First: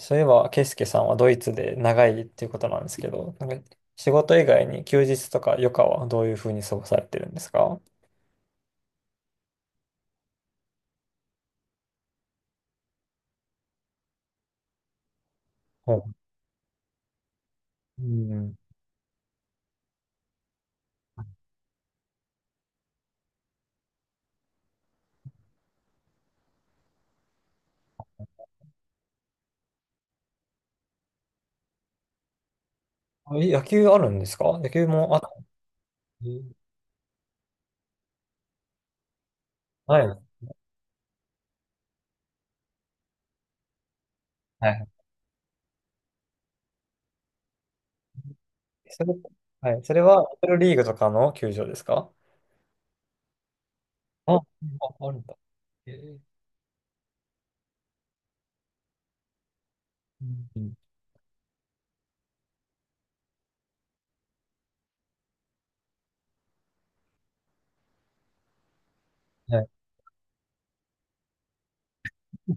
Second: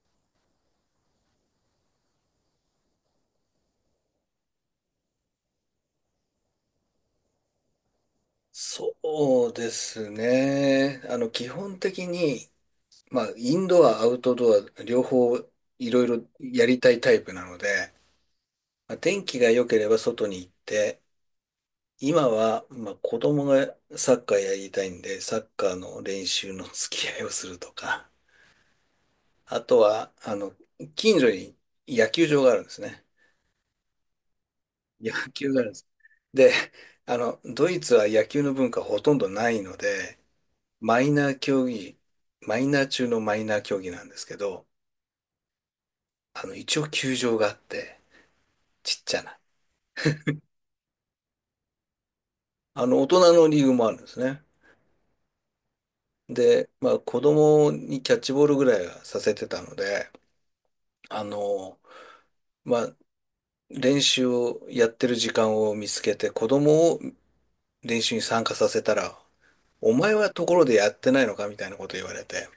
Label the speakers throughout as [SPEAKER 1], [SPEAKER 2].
[SPEAKER 1] そういえば、ケイスケさんはドイツで長いっていうことなんですけど、なんか仕事以外に休日とか余暇はどういうふうに過ごされてるんですか？
[SPEAKER 2] そうですね。基本的に、まあ、インドア、アウトドア、両方い
[SPEAKER 1] ほ
[SPEAKER 2] ろい
[SPEAKER 1] う、
[SPEAKER 2] ろやりたいタイプなので、
[SPEAKER 1] うん。
[SPEAKER 2] まあ、天気が良ければ外に行って、今は、まあ、子供がサッカーやりたいんで、サッカーの練習の付き合いをするとか、あとは、近所に野球場があるんですね。
[SPEAKER 1] あ、え、野球あるんですか？野球
[SPEAKER 2] 野
[SPEAKER 1] もあった
[SPEAKER 2] 球があるんです。で、
[SPEAKER 1] り？
[SPEAKER 2] ドイツは野球の文化ほとんどないの
[SPEAKER 1] は
[SPEAKER 2] で、
[SPEAKER 1] い。
[SPEAKER 2] マイナー競技、マイナー中のマイナー競技なんですけど、
[SPEAKER 1] はい。
[SPEAKER 2] 一応球場があって、ちっ
[SPEAKER 1] それ、
[SPEAKER 2] ちゃな。
[SPEAKER 1] はい。それは、リトルリーグとかの球場ですか？
[SPEAKER 2] 大人のリーグもあるんです
[SPEAKER 1] あ、あ、
[SPEAKER 2] ね。
[SPEAKER 1] あるんだ。えー。
[SPEAKER 2] で、まあ、子供にキャッチボールぐらいはさせてたので、
[SPEAKER 1] うん。
[SPEAKER 2] あの、まあ、練習をやってる時間を見つけて、子供を練習に参加させたら、
[SPEAKER 1] はい。
[SPEAKER 2] お前はところでやってないのかみたいなこと言われて、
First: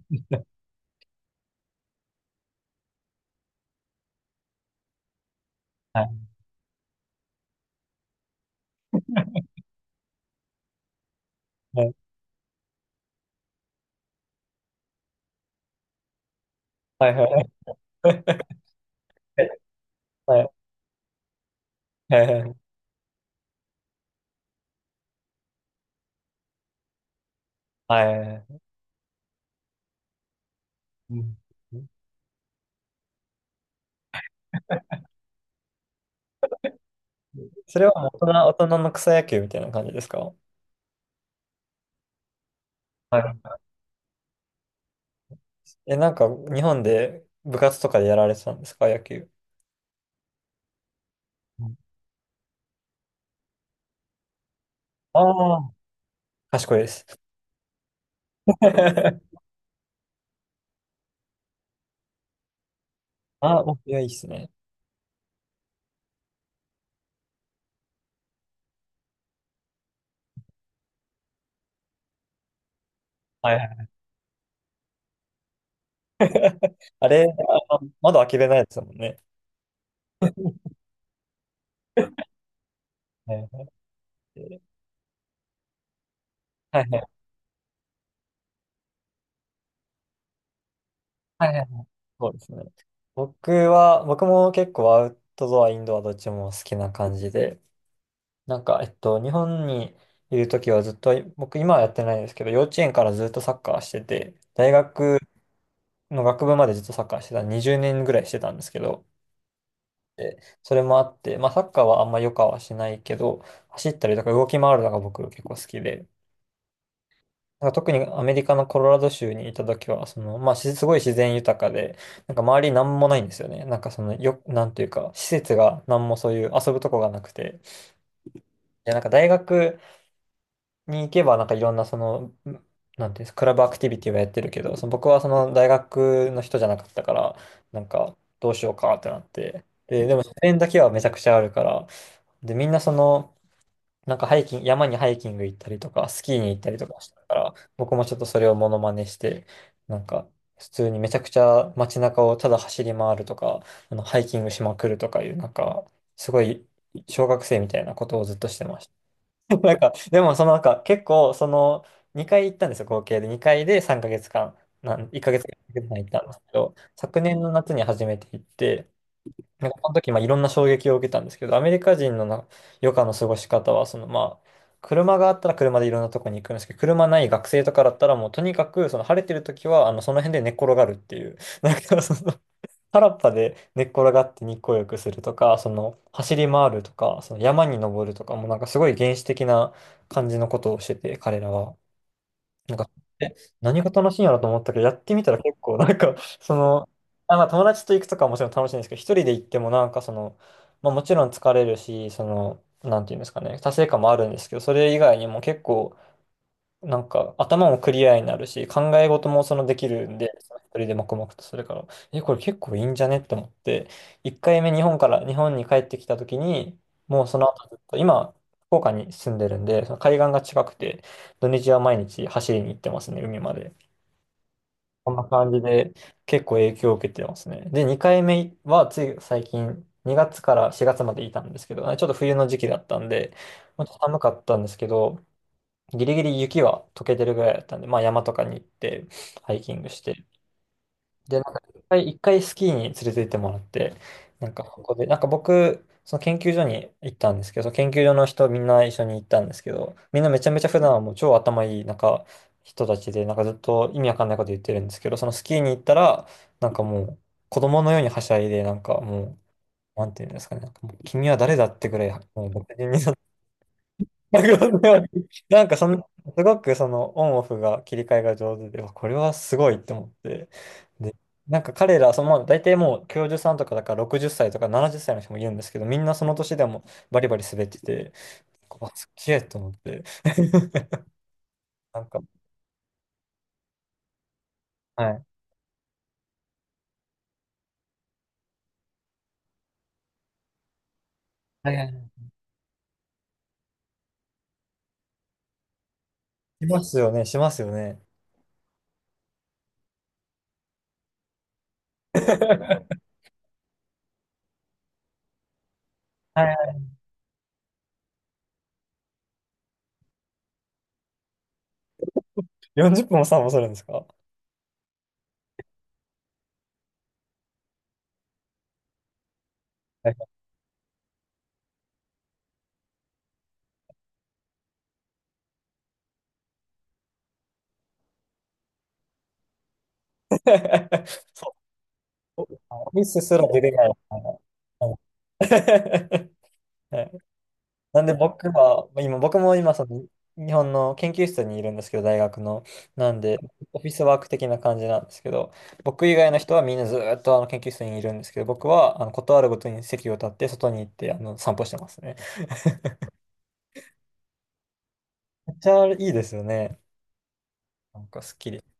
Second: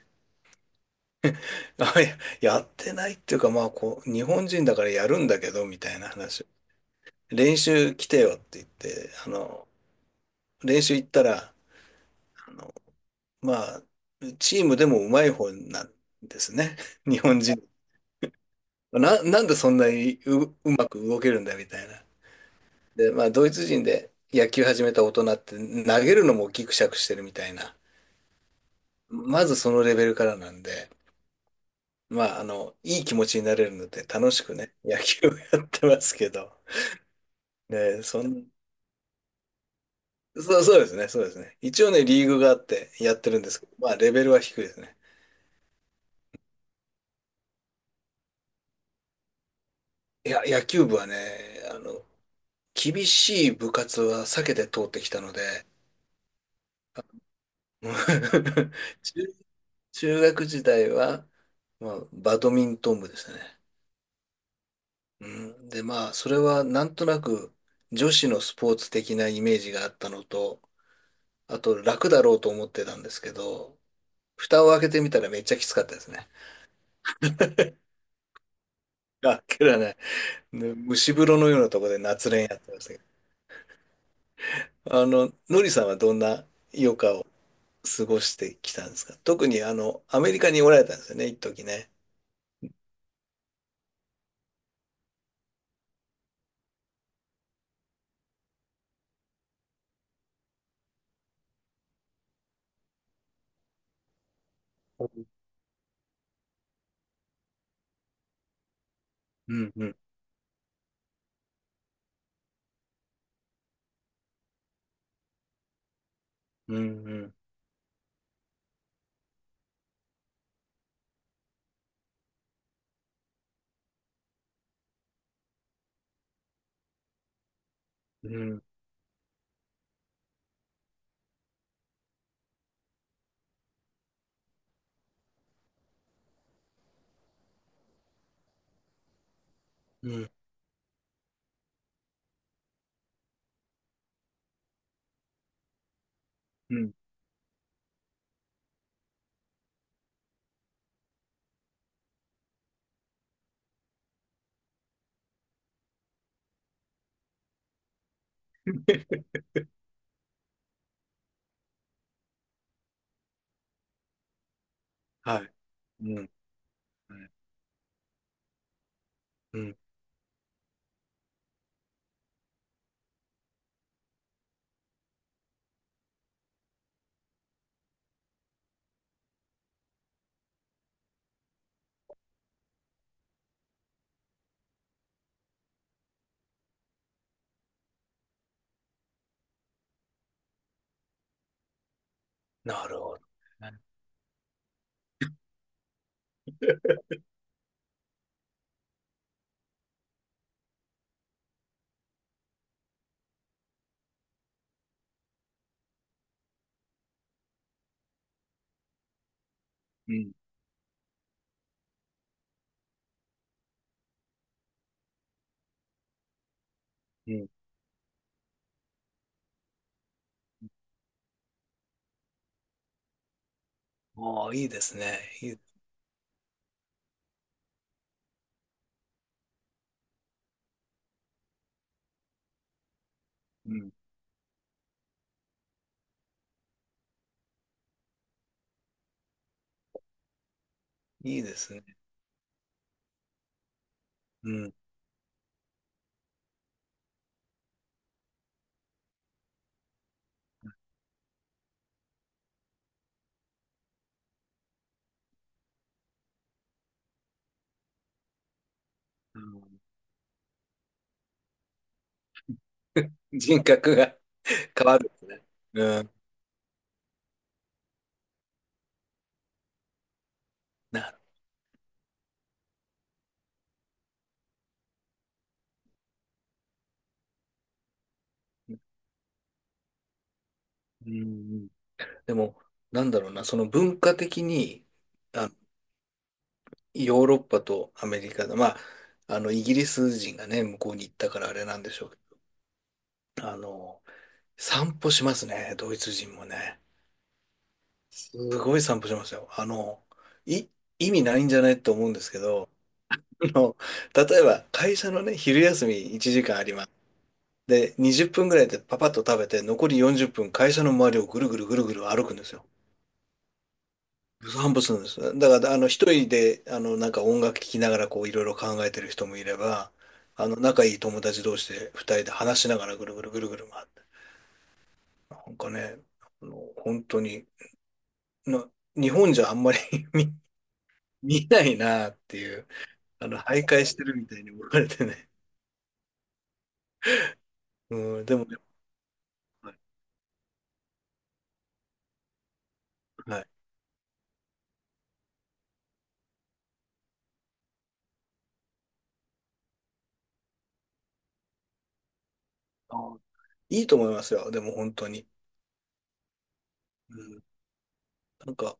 [SPEAKER 2] あいや、やってないっていうか、まあ、こう、日本人だからやるんだけど、みたい
[SPEAKER 1] は
[SPEAKER 2] な
[SPEAKER 1] い。
[SPEAKER 2] 話。練習来てよって言って、練習行ったら、
[SPEAKER 1] はい。
[SPEAKER 2] あの、まあ、チームでもうまい方なんですね。
[SPEAKER 1] はい
[SPEAKER 2] 日
[SPEAKER 1] は
[SPEAKER 2] 本人。
[SPEAKER 1] い。
[SPEAKER 2] な
[SPEAKER 1] は
[SPEAKER 2] ん
[SPEAKER 1] い。
[SPEAKER 2] でそんなに
[SPEAKER 1] はい。
[SPEAKER 2] うまく動けるんだみたいな。
[SPEAKER 1] はい。
[SPEAKER 2] で、まあ、ドイツ人で野球始めた大人って投げるのもギクシャクしてるみたいな。
[SPEAKER 1] はい。
[SPEAKER 2] まずそのレベルからなんで、
[SPEAKER 1] うん。
[SPEAKER 2] まあ、いい気持ちになれるので楽しくね、野球をやってますけど。
[SPEAKER 1] それ
[SPEAKER 2] ね、
[SPEAKER 1] は大人、大人の草野球みたいな感じですか？
[SPEAKER 2] そう、そうですね、そうですね。一応ね、リーグがあってやっ
[SPEAKER 1] はい。
[SPEAKER 2] てるんですけど、まあ、レベルは低いですね。
[SPEAKER 1] え、なんか、日本で部活とかでやられてたんですか、野球。
[SPEAKER 2] いや、野球部はね、あの、厳しい部活は避けて通ってき
[SPEAKER 1] あ
[SPEAKER 2] たの
[SPEAKER 1] あ
[SPEAKER 2] で、
[SPEAKER 1] ー。賢いです。
[SPEAKER 2] うん。 中、中学時代は、まあ、バドミントン部でしたね。
[SPEAKER 1] あおいや、いいっすね。
[SPEAKER 2] うん、で、まあ、それはなんとなく女子のスポーツ的なイメージがあったのと、あと楽だろうと思ってたんですけ
[SPEAKER 1] はいは
[SPEAKER 2] ど、
[SPEAKER 1] い。
[SPEAKER 2] 蓋を開けてみたらめっちゃきつかったですね。
[SPEAKER 1] あれ、あの窓開けれないですもんね。
[SPEAKER 2] あっけらね、ね蒸し風呂のようなところで夏練やってましたけど。
[SPEAKER 1] はいはい
[SPEAKER 2] のりさんはどんな
[SPEAKER 1] は
[SPEAKER 2] 余
[SPEAKER 1] い
[SPEAKER 2] 暇を過ごしてきたんですか？特にアメリカにおられたんですよね、一
[SPEAKER 1] はいは
[SPEAKER 2] 時
[SPEAKER 1] い。
[SPEAKER 2] ね。
[SPEAKER 1] そうですね。僕も結構アウトドア、インドアどっちも好きな感じで、なんか、日本にいるときはずっと、僕今はやってないですけど、幼稚園からずっとサッカーしてて、大学の学部までずっとサッカーしてた、20年ぐらいしてたんですけど、
[SPEAKER 2] うん、うん、
[SPEAKER 1] でそれもあって、まあ、サッカーはあんま良くはしないけど、走ったりとか動き回るのが僕結構好きで、
[SPEAKER 2] うん、うん、
[SPEAKER 1] なんか特にアメリカのコロラド州にいた時は、その、まあ、すごい自然豊かで、なんか周りなんもないんですよね。なんかその、なんていうか、施設がなんもそういう遊ぶとこがなくて、
[SPEAKER 2] うん、
[SPEAKER 1] で、なんか大学に行けば、なんかいろんなその、なんていうんですか、クラブアクティビティはやってるけど、その僕はその大学の人じゃなかったから、なんかどうしようかってなって、で、
[SPEAKER 2] う
[SPEAKER 1] でも
[SPEAKER 2] ん、
[SPEAKER 1] 自然だけはめちゃくちゃあるから、で、みんなその、なんかハイキング、山にハイキング行ったりとか、スキーに行った
[SPEAKER 2] う
[SPEAKER 1] りと
[SPEAKER 2] ん。
[SPEAKER 1] かしたから、僕もちょっとそれをモノマネして、なんか、普通にめちゃくちゃ街中をただ走り回るとか、あの、ハイキングしまくるとかいう、なんか、すごい小学生みたいなことをずっとしてまし た。なんか、でもそのなんか、結構、その、2回行ったんですよ、合計で。2回で3ヶ月間、1ヶ
[SPEAKER 2] は
[SPEAKER 1] 月
[SPEAKER 2] い。
[SPEAKER 1] 間行っ
[SPEAKER 2] う
[SPEAKER 1] たん
[SPEAKER 2] ん、
[SPEAKER 1] ですけど、昨
[SPEAKER 2] はい、
[SPEAKER 1] 年の夏に初めて行って、
[SPEAKER 2] う
[SPEAKER 1] なん
[SPEAKER 2] ん、
[SPEAKER 1] かその時、まあ、いろんな衝撃を受けたんですけど、アメリカ人の余暇の過ごし方は、その、まあ、車があったら車でいろんなとこに行くんですけど、車ない学生とかだったら、もうとにかく、その晴れてる時は、その辺で寝っ転がるっていう、なんかその、原っぱで寝っ転がって日光浴するとか、その、走り回るとか、その山に登るとか、もうなんかすごい原始的な感じのことをしてて、彼らは。なん
[SPEAKER 2] な
[SPEAKER 1] か、
[SPEAKER 2] るほど。
[SPEAKER 1] え、何が楽しいんやろと思ったけど、やってみたら結構、なんか、その、あ、まあ、友達と行くとかはもちろん楽しいんですけど、一人で行ってもなんかその、まあ、もちろん疲れるし、その、なんていうんですかね、達成感もあるんですけど、それ以外にも結構、なんか頭もクリアになるし、考え事もそのできる
[SPEAKER 2] う
[SPEAKER 1] ん
[SPEAKER 2] ん、
[SPEAKER 1] で、その一人で黙々とするから、え、これ結構いいんじゃねって思って、1回目日本に帰ってきた時に、もう
[SPEAKER 2] う
[SPEAKER 1] そ
[SPEAKER 2] ん、
[SPEAKER 1] の後ずっと、今、福岡に住んでるんで、その海岸が近くて、土日は毎日走りに行ってますね、海まで。
[SPEAKER 2] ああ、いいです
[SPEAKER 1] こん
[SPEAKER 2] ね。
[SPEAKER 1] な
[SPEAKER 2] い
[SPEAKER 1] 感
[SPEAKER 2] い、
[SPEAKER 1] じで結構影響を受けてますね。で、2回目はつい最近、2月から4月までいたんですけど、ちょっと冬の時期だったんで、
[SPEAKER 2] う
[SPEAKER 1] まあち
[SPEAKER 2] ん、
[SPEAKER 1] ょっと寒かったんですけど、ギリギリ雪は溶けてるぐらいだったんで、まあ山とかに行って、ハイキングして、
[SPEAKER 2] い
[SPEAKER 1] で、
[SPEAKER 2] い
[SPEAKER 1] なん
[SPEAKER 2] で
[SPEAKER 1] か
[SPEAKER 2] す
[SPEAKER 1] 一
[SPEAKER 2] ね。
[SPEAKER 1] 回、一回スキーに連れて行ってもらって、な
[SPEAKER 2] う
[SPEAKER 1] んか
[SPEAKER 2] ん、
[SPEAKER 1] ここで、なんか僕、その研究所に行ったんですけど、その研究所の人みんな一緒に行ったんですけど、みんなめちゃめちゃ普段はもう超頭いい、なんか人たちで、なんかずっと意味わかんないこと言ってるんですけど、そのスキーに行ったら、なんかもう子供のようにはしゃいで、なんかも
[SPEAKER 2] あ
[SPEAKER 1] う、
[SPEAKER 2] の
[SPEAKER 1] なんていうんですかね、なんかもう君は誰だってぐらい、もう僕に、
[SPEAKER 2] 人格が 変わ
[SPEAKER 1] な
[SPEAKER 2] るんですね。
[SPEAKER 1] なんかそ
[SPEAKER 2] う
[SPEAKER 1] の、
[SPEAKER 2] ん。
[SPEAKER 1] すごくそのオンオフが切り替えが上手で、わ、これはすごいって思って。
[SPEAKER 2] な
[SPEAKER 1] で、
[SPEAKER 2] る
[SPEAKER 1] なんか彼ら、その、まあ大体もう教授さんとかだから60歳とか70歳の人もいるんですけど、みんなその年でもバリバリ滑ってて、あ、すっげえと思って。
[SPEAKER 2] うん、うん、
[SPEAKER 1] なんか、
[SPEAKER 2] でも、なんだろうな、その文化的に、
[SPEAKER 1] はい。
[SPEAKER 2] あの、ヨーロッパとアメリカで、まあ、イギリス人がね、向こうに行ったからあれ
[SPEAKER 1] はい
[SPEAKER 2] な
[SPEAKER 1] は
[SPEAKER 2] んで
[SPEAKER 1] い
[SPEAKER 2] しょ
[SPEAKER 1] は
[SPEAKER 2] うけど、散歩しますね、ドイツ人も
[SPEAKER 1] い。し
[SPEAKER 2] ね。
[SPEAKER 1] ますよね、しますよね。
[SPEAKER 2] すごい散歩しますよ。い、意味ないんじゃないと思うんですけど、あの、例えば会社のね、昼休み1
[SPEAKER 1] は
[SPEAKER 2] 時間あり
[SPEAKER 1] い。
[SPEAKER 2] ます。で、20分ぐらいでパパッと食べて、残り40分会社の周りをぐるぐるぐるぐる歩くんですよ。
[SPEAKER 1] 40分も散歩するんですか？
[SPEAKER 2] 散歩するんです。だから、一人で、なんか音楽聴きながら、こう、いろいろ考えてる人もいれば、
[SPEAKER 1] はい。
[SPEAKER 2] 仲いい友達同士で、二人で話しながら、ぐるぐるぐるぐる回って。なんかね、本当に、な、日本じゃあんまり 見、見
[SPEAKER 1] そ
[SPEAKER 2] ないなって
[SPEAKER 1] う。
[SPEAKER 2] いう、
[SPEAKER 1] ミスすら出
[SPEAKER 2] 徘
[SPEAKER 1] れ
[SPEAKER 2] 徊
[SPEAKER 1] ない。
[SPEAKER 2] してる
[SPEAKER 1] はい。
[SPEAKER 2] みたいに思われてね。
[SPEAKER 1] はい。なんで
[SPEAKER 2] うん、でも
[SPEAKER 1] 僕
[SPEAKER 2] ね、
[SPEAKER 1] は、今、僕も
[SPEAKER 2] は
[SPEAKER 1] 今
[SPEAKER 2] い。
[SPEAKER 1] その日本の研究室にいるんですけど、大学の。なんで、
[SPEAKER 2] はい、
[SPEAKER 1] オフィスワーク的な感じなんですけど、僕以外の人はみんなずーっとあの研究室にいるんですけど、僕はあのことあるごとに席を立って外に行ってあの散歩してますね。
[SPEAKER 2] あー、いいと思いますよ。でも本当に。
[SPEAKER 1] めっちゃいいですよね。
[SPEAKER 2] うん、
[SPEAKER 1] なんかすっき
[SPEAKER 2] なん
[SPEAKER 1] り。
[SPEAKER 2] か、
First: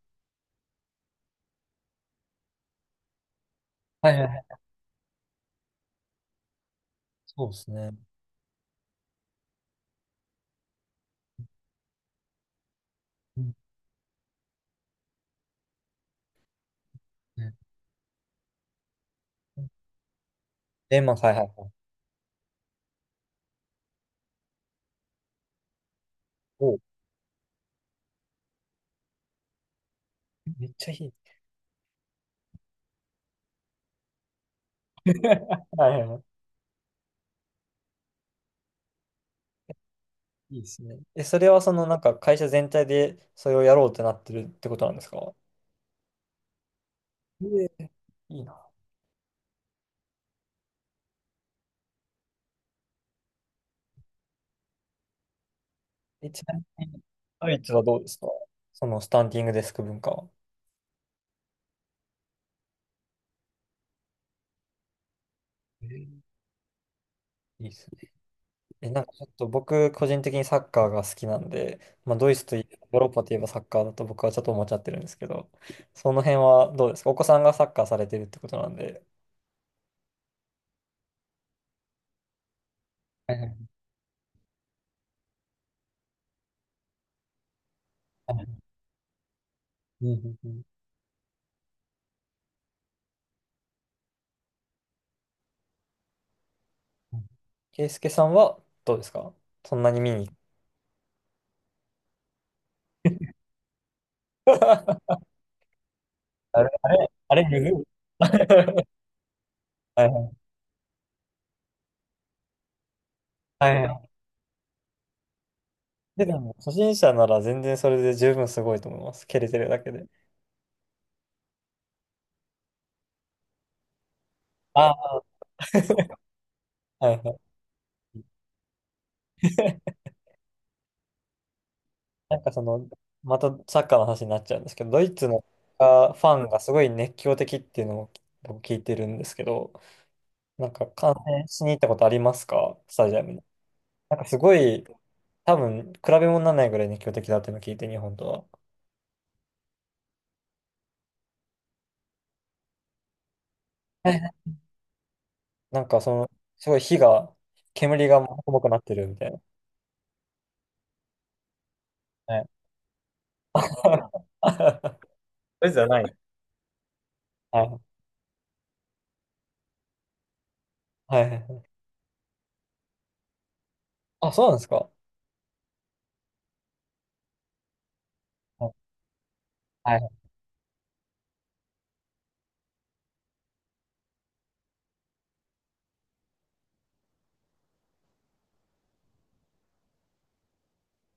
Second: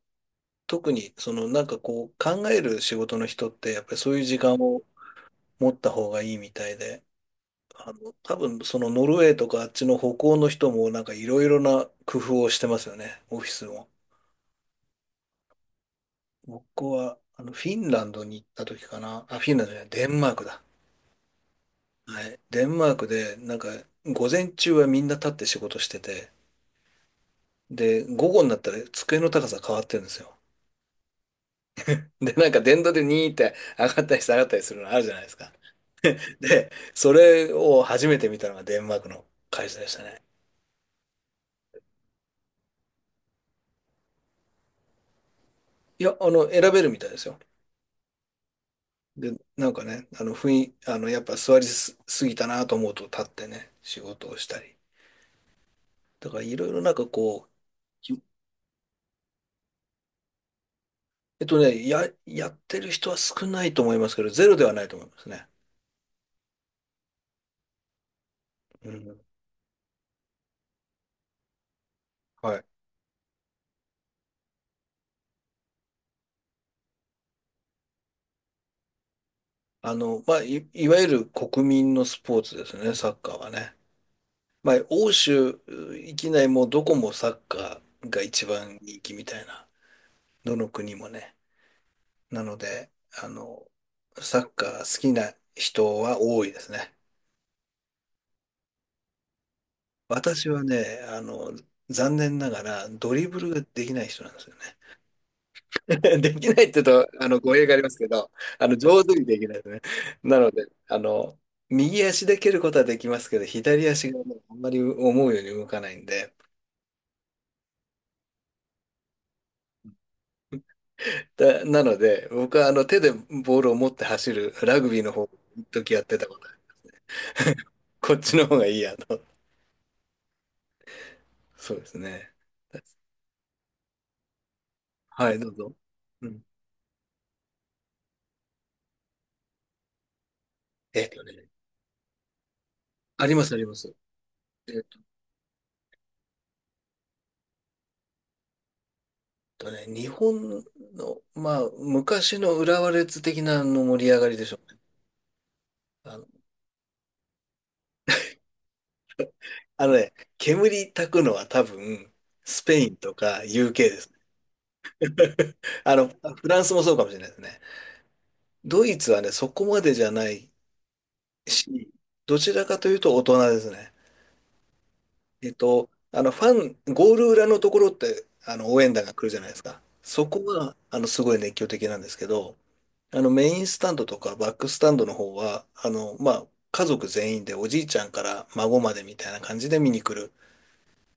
[SPEAKER 2] 特に、その、なんかこう、考える仕事の人って、やっぱり
[SPEAKER 1] は
[SPEAKER 2] そ
[SPEAKER 1] い
[SPEAKER 2] うい
[SPEAKER 1] はい
[SPEAKER 2] う
[SPEAKER 1] は
[SPEAKER 2] 時間
[SPEAKER 1] い。
[SPEAKER 2] を持った方がいいみたいで、
[SPEAKER 1] そうですね。
[SPEAKER 2] 多分そのノルウェーとかあっちの北欧の人もなんかいろいろな工夫をしてますよね、
[SPEAKER 1] う
[SPEAKER 2] オフィ
[SPEAKER 1] ん。
[SPEAKER 2] スも。僕はあのフィンランドに行った時かな。あ、フィンランドじゃない、デンマークだ。
[SPEAKER 1] レモン、はいはいはい。
[SPEAKER 2] はい。デンマークでなんか午前中はみんな立って仕事してて、
[SPEAKER 1] おう。
[SPEAKER 2] で、午後になったら机の高さ変わってるんですよ。
[SPEAKER 1] めっちゃいい。
[SPEAKER 2] で、なんか電動でニーって上がったり下がったりするのあるじゃないですか。
[SPEAKER 1] はいはい。
[SPEAKER 2] で、それを初めて見たのがデンマークの会社でしたね。
[SPEAKER 1] いいですね。え、それはそのなんか会社全体でそれをやろうってなってるってことなんですか？
[SPEAKER 2] いや、選べるみたいですよ。
[SPEAKER 1] ええ、いいね。
[SPEAKER 2] で、なんかね、あの、雰囲、あの、やっぱ座りすぎたなと思うと立ってね、仕事をしたり。
[SPEAKER 1] え、
[SPEAKER 2] だか
[SPEAKER 1] ち
[SPEAKER 2] ら
[SPEAKER 1] な
[SPEAKER 2] いろいろ
[SPEAKER 1] み
[SPEAKER 2] なん
[SPEAKER 1] に、
[SPEAKER 2] かこ
[SPEAKER 1] ド
[SPEAKER 2] う、
[SPEAKER 1] イツはどうです
[SPEAKER 2] き
[SPEAKER 1] か？そのスタンディングデスク文化は。
[SPEAKER 2] えっとね、や、やってる人は少ないと思いますけど、ゼロではないと思いますね。
[SPEAKER 1] えー、いいですね。え、
[SPEAKER 2] う
[SPEAKER 1] なんか
[SPEAKER 2] ん。
[SPEAKER 1] ちょっと僕、個人的にサッカーが好きなんで、まあ、ドイツと
[SPEAKER 2] は
[SPEAKER 1] い
[SPEAKER 2] い。
[SPEAKER 1] えば、ヨーロッパといえばサッカーだと僕はちょっと思っちゃってるんですけど、その辺はどうですか？お子さんがサッカーされてるってことなんで。
[SPEAKER 2] まあ、いわゆる国民のスポーツですね、サッカ
[SPEAKER 1] はい
[SPEAKER 2] ーは
[SPEAKER 1] は
[SPEAKER 2] ね。まあ、欧州域内もどこもサッカーが
[SPEAKER 1] いは
[SPEAKER 2] 一
[SPEAKER 1] い。
[SPEAKER 2] 番人気みたいな、
[SPEAKER 1] うんうんう
[SPEAKER 2] ど
[SPEAKER 1] ん
[SPEAKER 2] の国もね。なので、あの、サッカー好きな人は多いですね。
[SPEAKER 1] うん。ケイス介さんはどうですか？そんなに見に行く？
[SPEAKER 2] 私はね、残念ながらドリブルができない人なんですよね。でき
[SPEAKER 1] あ
[SPEAKER 2] ない
[SPEAKER 1] れ、
[SPEAKER 2] って言
[SPEAKER 1] あ
[SPEAKER 2] う
[SPEAKER 1] れ、
[SPEAKER 2] と、
[SPEAKER 1] あれ、
[SPEAKER 2] 語
[SPEAKER 1] む
[SPEAKER 2] 弊
[SPEAKER 1] ずい。
[SPEAKER 2] がありますけど、上手にできないですね。
[SPEAKER 1] はいは
[SPEAKER 2] な
[SPEAKER 1] い。
[SPEAKER 2] ので、右足で蹴ることはできますけど、
[SPEAKER 1] はい
[SPEAKER 2] 左
[SPEAKER 1] はい。
[SPEAKER 2] 足がもうあんまり思うように動かないん
[SPEAKER 1] で、で
[SPEAKER 2] で、
[SPEAKER 1] も、初心者なら全然それで十分すごいと思います。蹴れてるだけで。
[SPEAKER 2] なので、僕はあの、手でボールを持って走るラグビーの
[SPEAKER 1] あ、
[SPEAKER 2] 方、一時やってたことある、
[SPEAKER 1] はいはい。
[SPEAKER 2] こっちの方がいいやと。そうですね。
[SPEAKER 1] なんかその、またサッカーの話になっちゃうんですけど、ドイツ
[SPEAKER 2] はい、
[SPEAKER 1] の
[SPEAKER 2] どうぞ。
[SPEAKER 1] サッカーフ
[SPEAKER 2] うん。
[SPEAKER 1] ァンがすごい熱狂的っていうのを僕聞いてるんですけど、なんか
[SPEAKER 2] えっ
[SPEAKER 1] 観
[SPEAKER 2] とね、
[SPEAKER 1] 戦しに行ったことありますか？スタジア
[SPEAKER 2] あ
[SPEAKER 1] ム
[SPEAKER 2] り
[SPEAKER 1] に。
[SPEAKER 2] ます、あります。
[SPEAKER 1] なんかすご
[SPEAKER 2] えっ
[SPEAKER 1] い、多分比べ物にならないぐらい熱狂的だっていうのを聞いて、日本と
[SPEAKER 2] とね、日本の、まあ、昔の浦和レッズ的なの盛
[SPEAKER 1] は。
[SPEAKER 2] り
[SPEAKER 1] は
[SPEAKER 2] 上
[SPEAKER 1] いは
[SPEAKER 2] がりで
[SPEAKER 1] い。
[SPEAKER 2] しょうね。
[SPEAKER 1] なんかそ
[SPEAKER 2] あの、
[SPEAKER 1] の、すごい煙がもくもくなってるみたいな。
[SPEAKER 2] あのね、煙たくのは多分、
[SPEAKER 1] はい。
[SPEAKER 2] スペインとか UK です。
[SPEAKER 1] ドイツじゃない。
[SPEAKER 2] フランスもそうかもしれないですね。
[SPEAKER 1] はい。
[SPEAKER 2] ドイツはね、そこまでじゃない
[SPEAKER 1] はいはいはい。
[SPEAKER 2] し、どちらかというと大人ですね。
[SPEAKER 1] あ、そうなんですか。
[SPEAKER 2] えっと、あの、ファン、ゴール裏のところって、
[SPEAKER 1] は
[SPEAKER 2] 応
[SPEAKER 1] い。
[SPEAKER 2] 援団が来るじゃないですか。
[SPEAKER 1] はい。
[SPEAKER 2] そこは、すごい熱狂的なんですけど、メインスタンドとかバックスタンドの方は、まあ、家族全員でおじいちゃんから孫までみたいな感じで見に来る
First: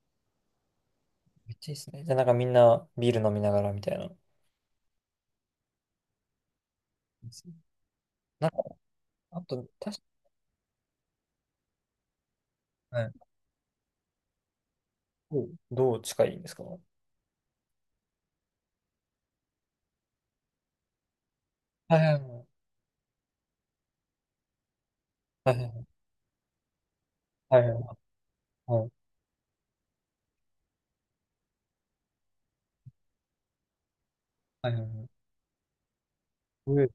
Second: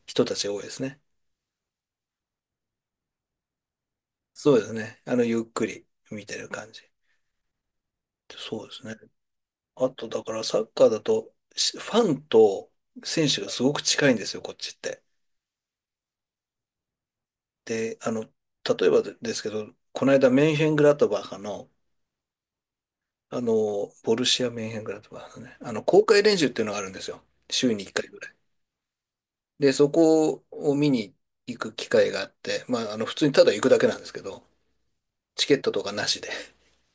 [SPEAKER 2] 人たちが多いですね。
[SPEAKER 1] めっちゃいいですね。じゃあなんかみんなビール飲みながらみたいな。で
[SPEAKER 2] そうですね。ゆっくり見てる感じ。
[SPEAKER 1] すね。
[SPEAKER 2] そうですね。
[SPEAKER 1] あと、
[SPEAKER 2] あ
[SPEAKER 1] 確、
[SPEAKER 2] と、だからサッカーだと、ファンと
[SPEAKER 1] はい、かに、
[SPEAKER 2] 選手がすごく近いんですよ、こっちって。
[SPEAKER 1] どう近いんですか？は
[SPEAKER 2] で、例えばでですけど、この間、メンヘングラトバカハの、
[SPEAKER 1] いはいはい。
[SPEAKER 2] ボルシア・メンヘングラトバカハの
[SPEAKER 1] は
[SPEAKER 2] ね、
[SPEAKER 1] い
[SPEAKER 2] 公開練習っていうのがあるんですよ。
[SPEAKER 1] はいはい。
[SPEAKER 2] 週
[SPEAKER 1] はい
[SPEAKER 2] に1回ぐらい。
[SPEAKER 1] はいはい。
[SPEAKER 2] で、そこを見に行く機会があって、まあ、普通にただ行くだけなんですけど、
[SPEAKER 1] はいはいはい。
[SPEAKER 2] チケットとかなしで。
[SPEAKER 1] うえ、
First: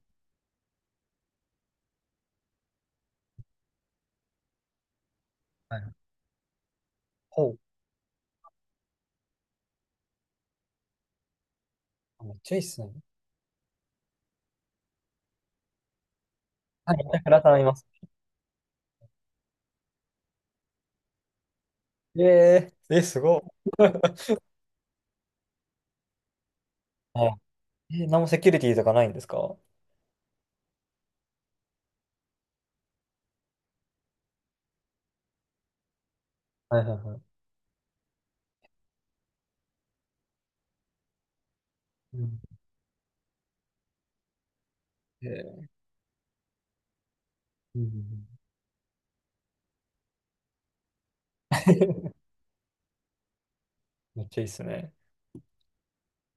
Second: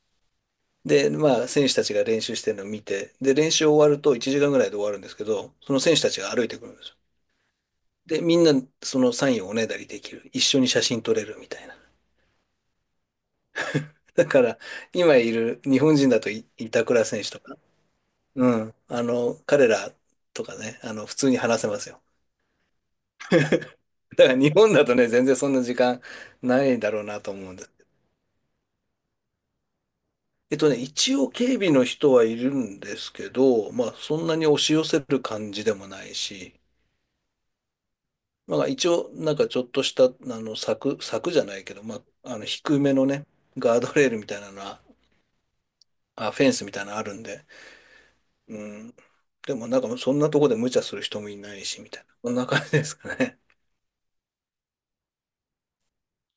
[SPEAKER 2] で、まあ、選手たちが練習してるのを見て、で、練習終わると1時間ぐらいで終わるんですけど、そ
[SPEAKER 1] は
[SPEAKER 2] の
[SPEAKER 1] いは
[SPEAKER 2] 選手
[SPEAKER 1] い。
[SPEAKER 2] たちが歩いてくるんですよ。
[SPEAKER 1] ほう。
[SPEAKER 2] で、みんなそのサインをおねだりできる。一緒に写真撮れるみたいな。
[SPEAKER 1] あ、めっちゃいいっすね。
[SPEAKER 2] だから、今いる日本人だと板
[SPEAKER 1] はい、
[SPEAKER 2] 倉
[SPEAKER 1] だ
[SPEAKER 2] 選
[SPEAKER 1] か
[SPEAKER 2] 手と
[SPEAKER 1] ら頼
[SPEAKER 2] か、
[SPEAKER 1] みます。
[SPEAKER 2] うん、彼らとかね、普通に話せますよ。
[SPEAKER 1] ええー、え、すごい、
[SPEAKER 2] だから日本だとね、全然そんな時間ないだろうなと
[SPEAKER 1] は
[SPEAKER 2] 思うんです。
[SPEAKER 1] い。え、何もセキュリティとかないんですか？は
[SPEAKER 2] えっとね、一応警備の人はいるんですけど、まあそんなに押し寄せる感じでもないし、
[SPEAKER 1] いはいはい。
[SPEAKER 2] まあ一応なんかちょっとした柵、柵じゃないけど、ま
[SPEAKER 1] う
[SPEAKER 2] あ
[SPEAKER 1] ん。
[SPEAKER 2] 低めのね、ガードレールみたいなのは、
[SPEAKER 1] えー。
[SPEAKER 2] あ、フェンスみたいなのあるんで、
[SPEAKER 1] うんうん
[SPEAKER 2] うん。でもなんかそんなとこで無茶する人もいない
[SPEAKER 1] う
[SPEAKER 2] し、みたい
[SPEAKER 1] ん。
[SPEAKER 2] な、そんな感じですかね。
[SPEAKER 1] めっちゃいいっすね。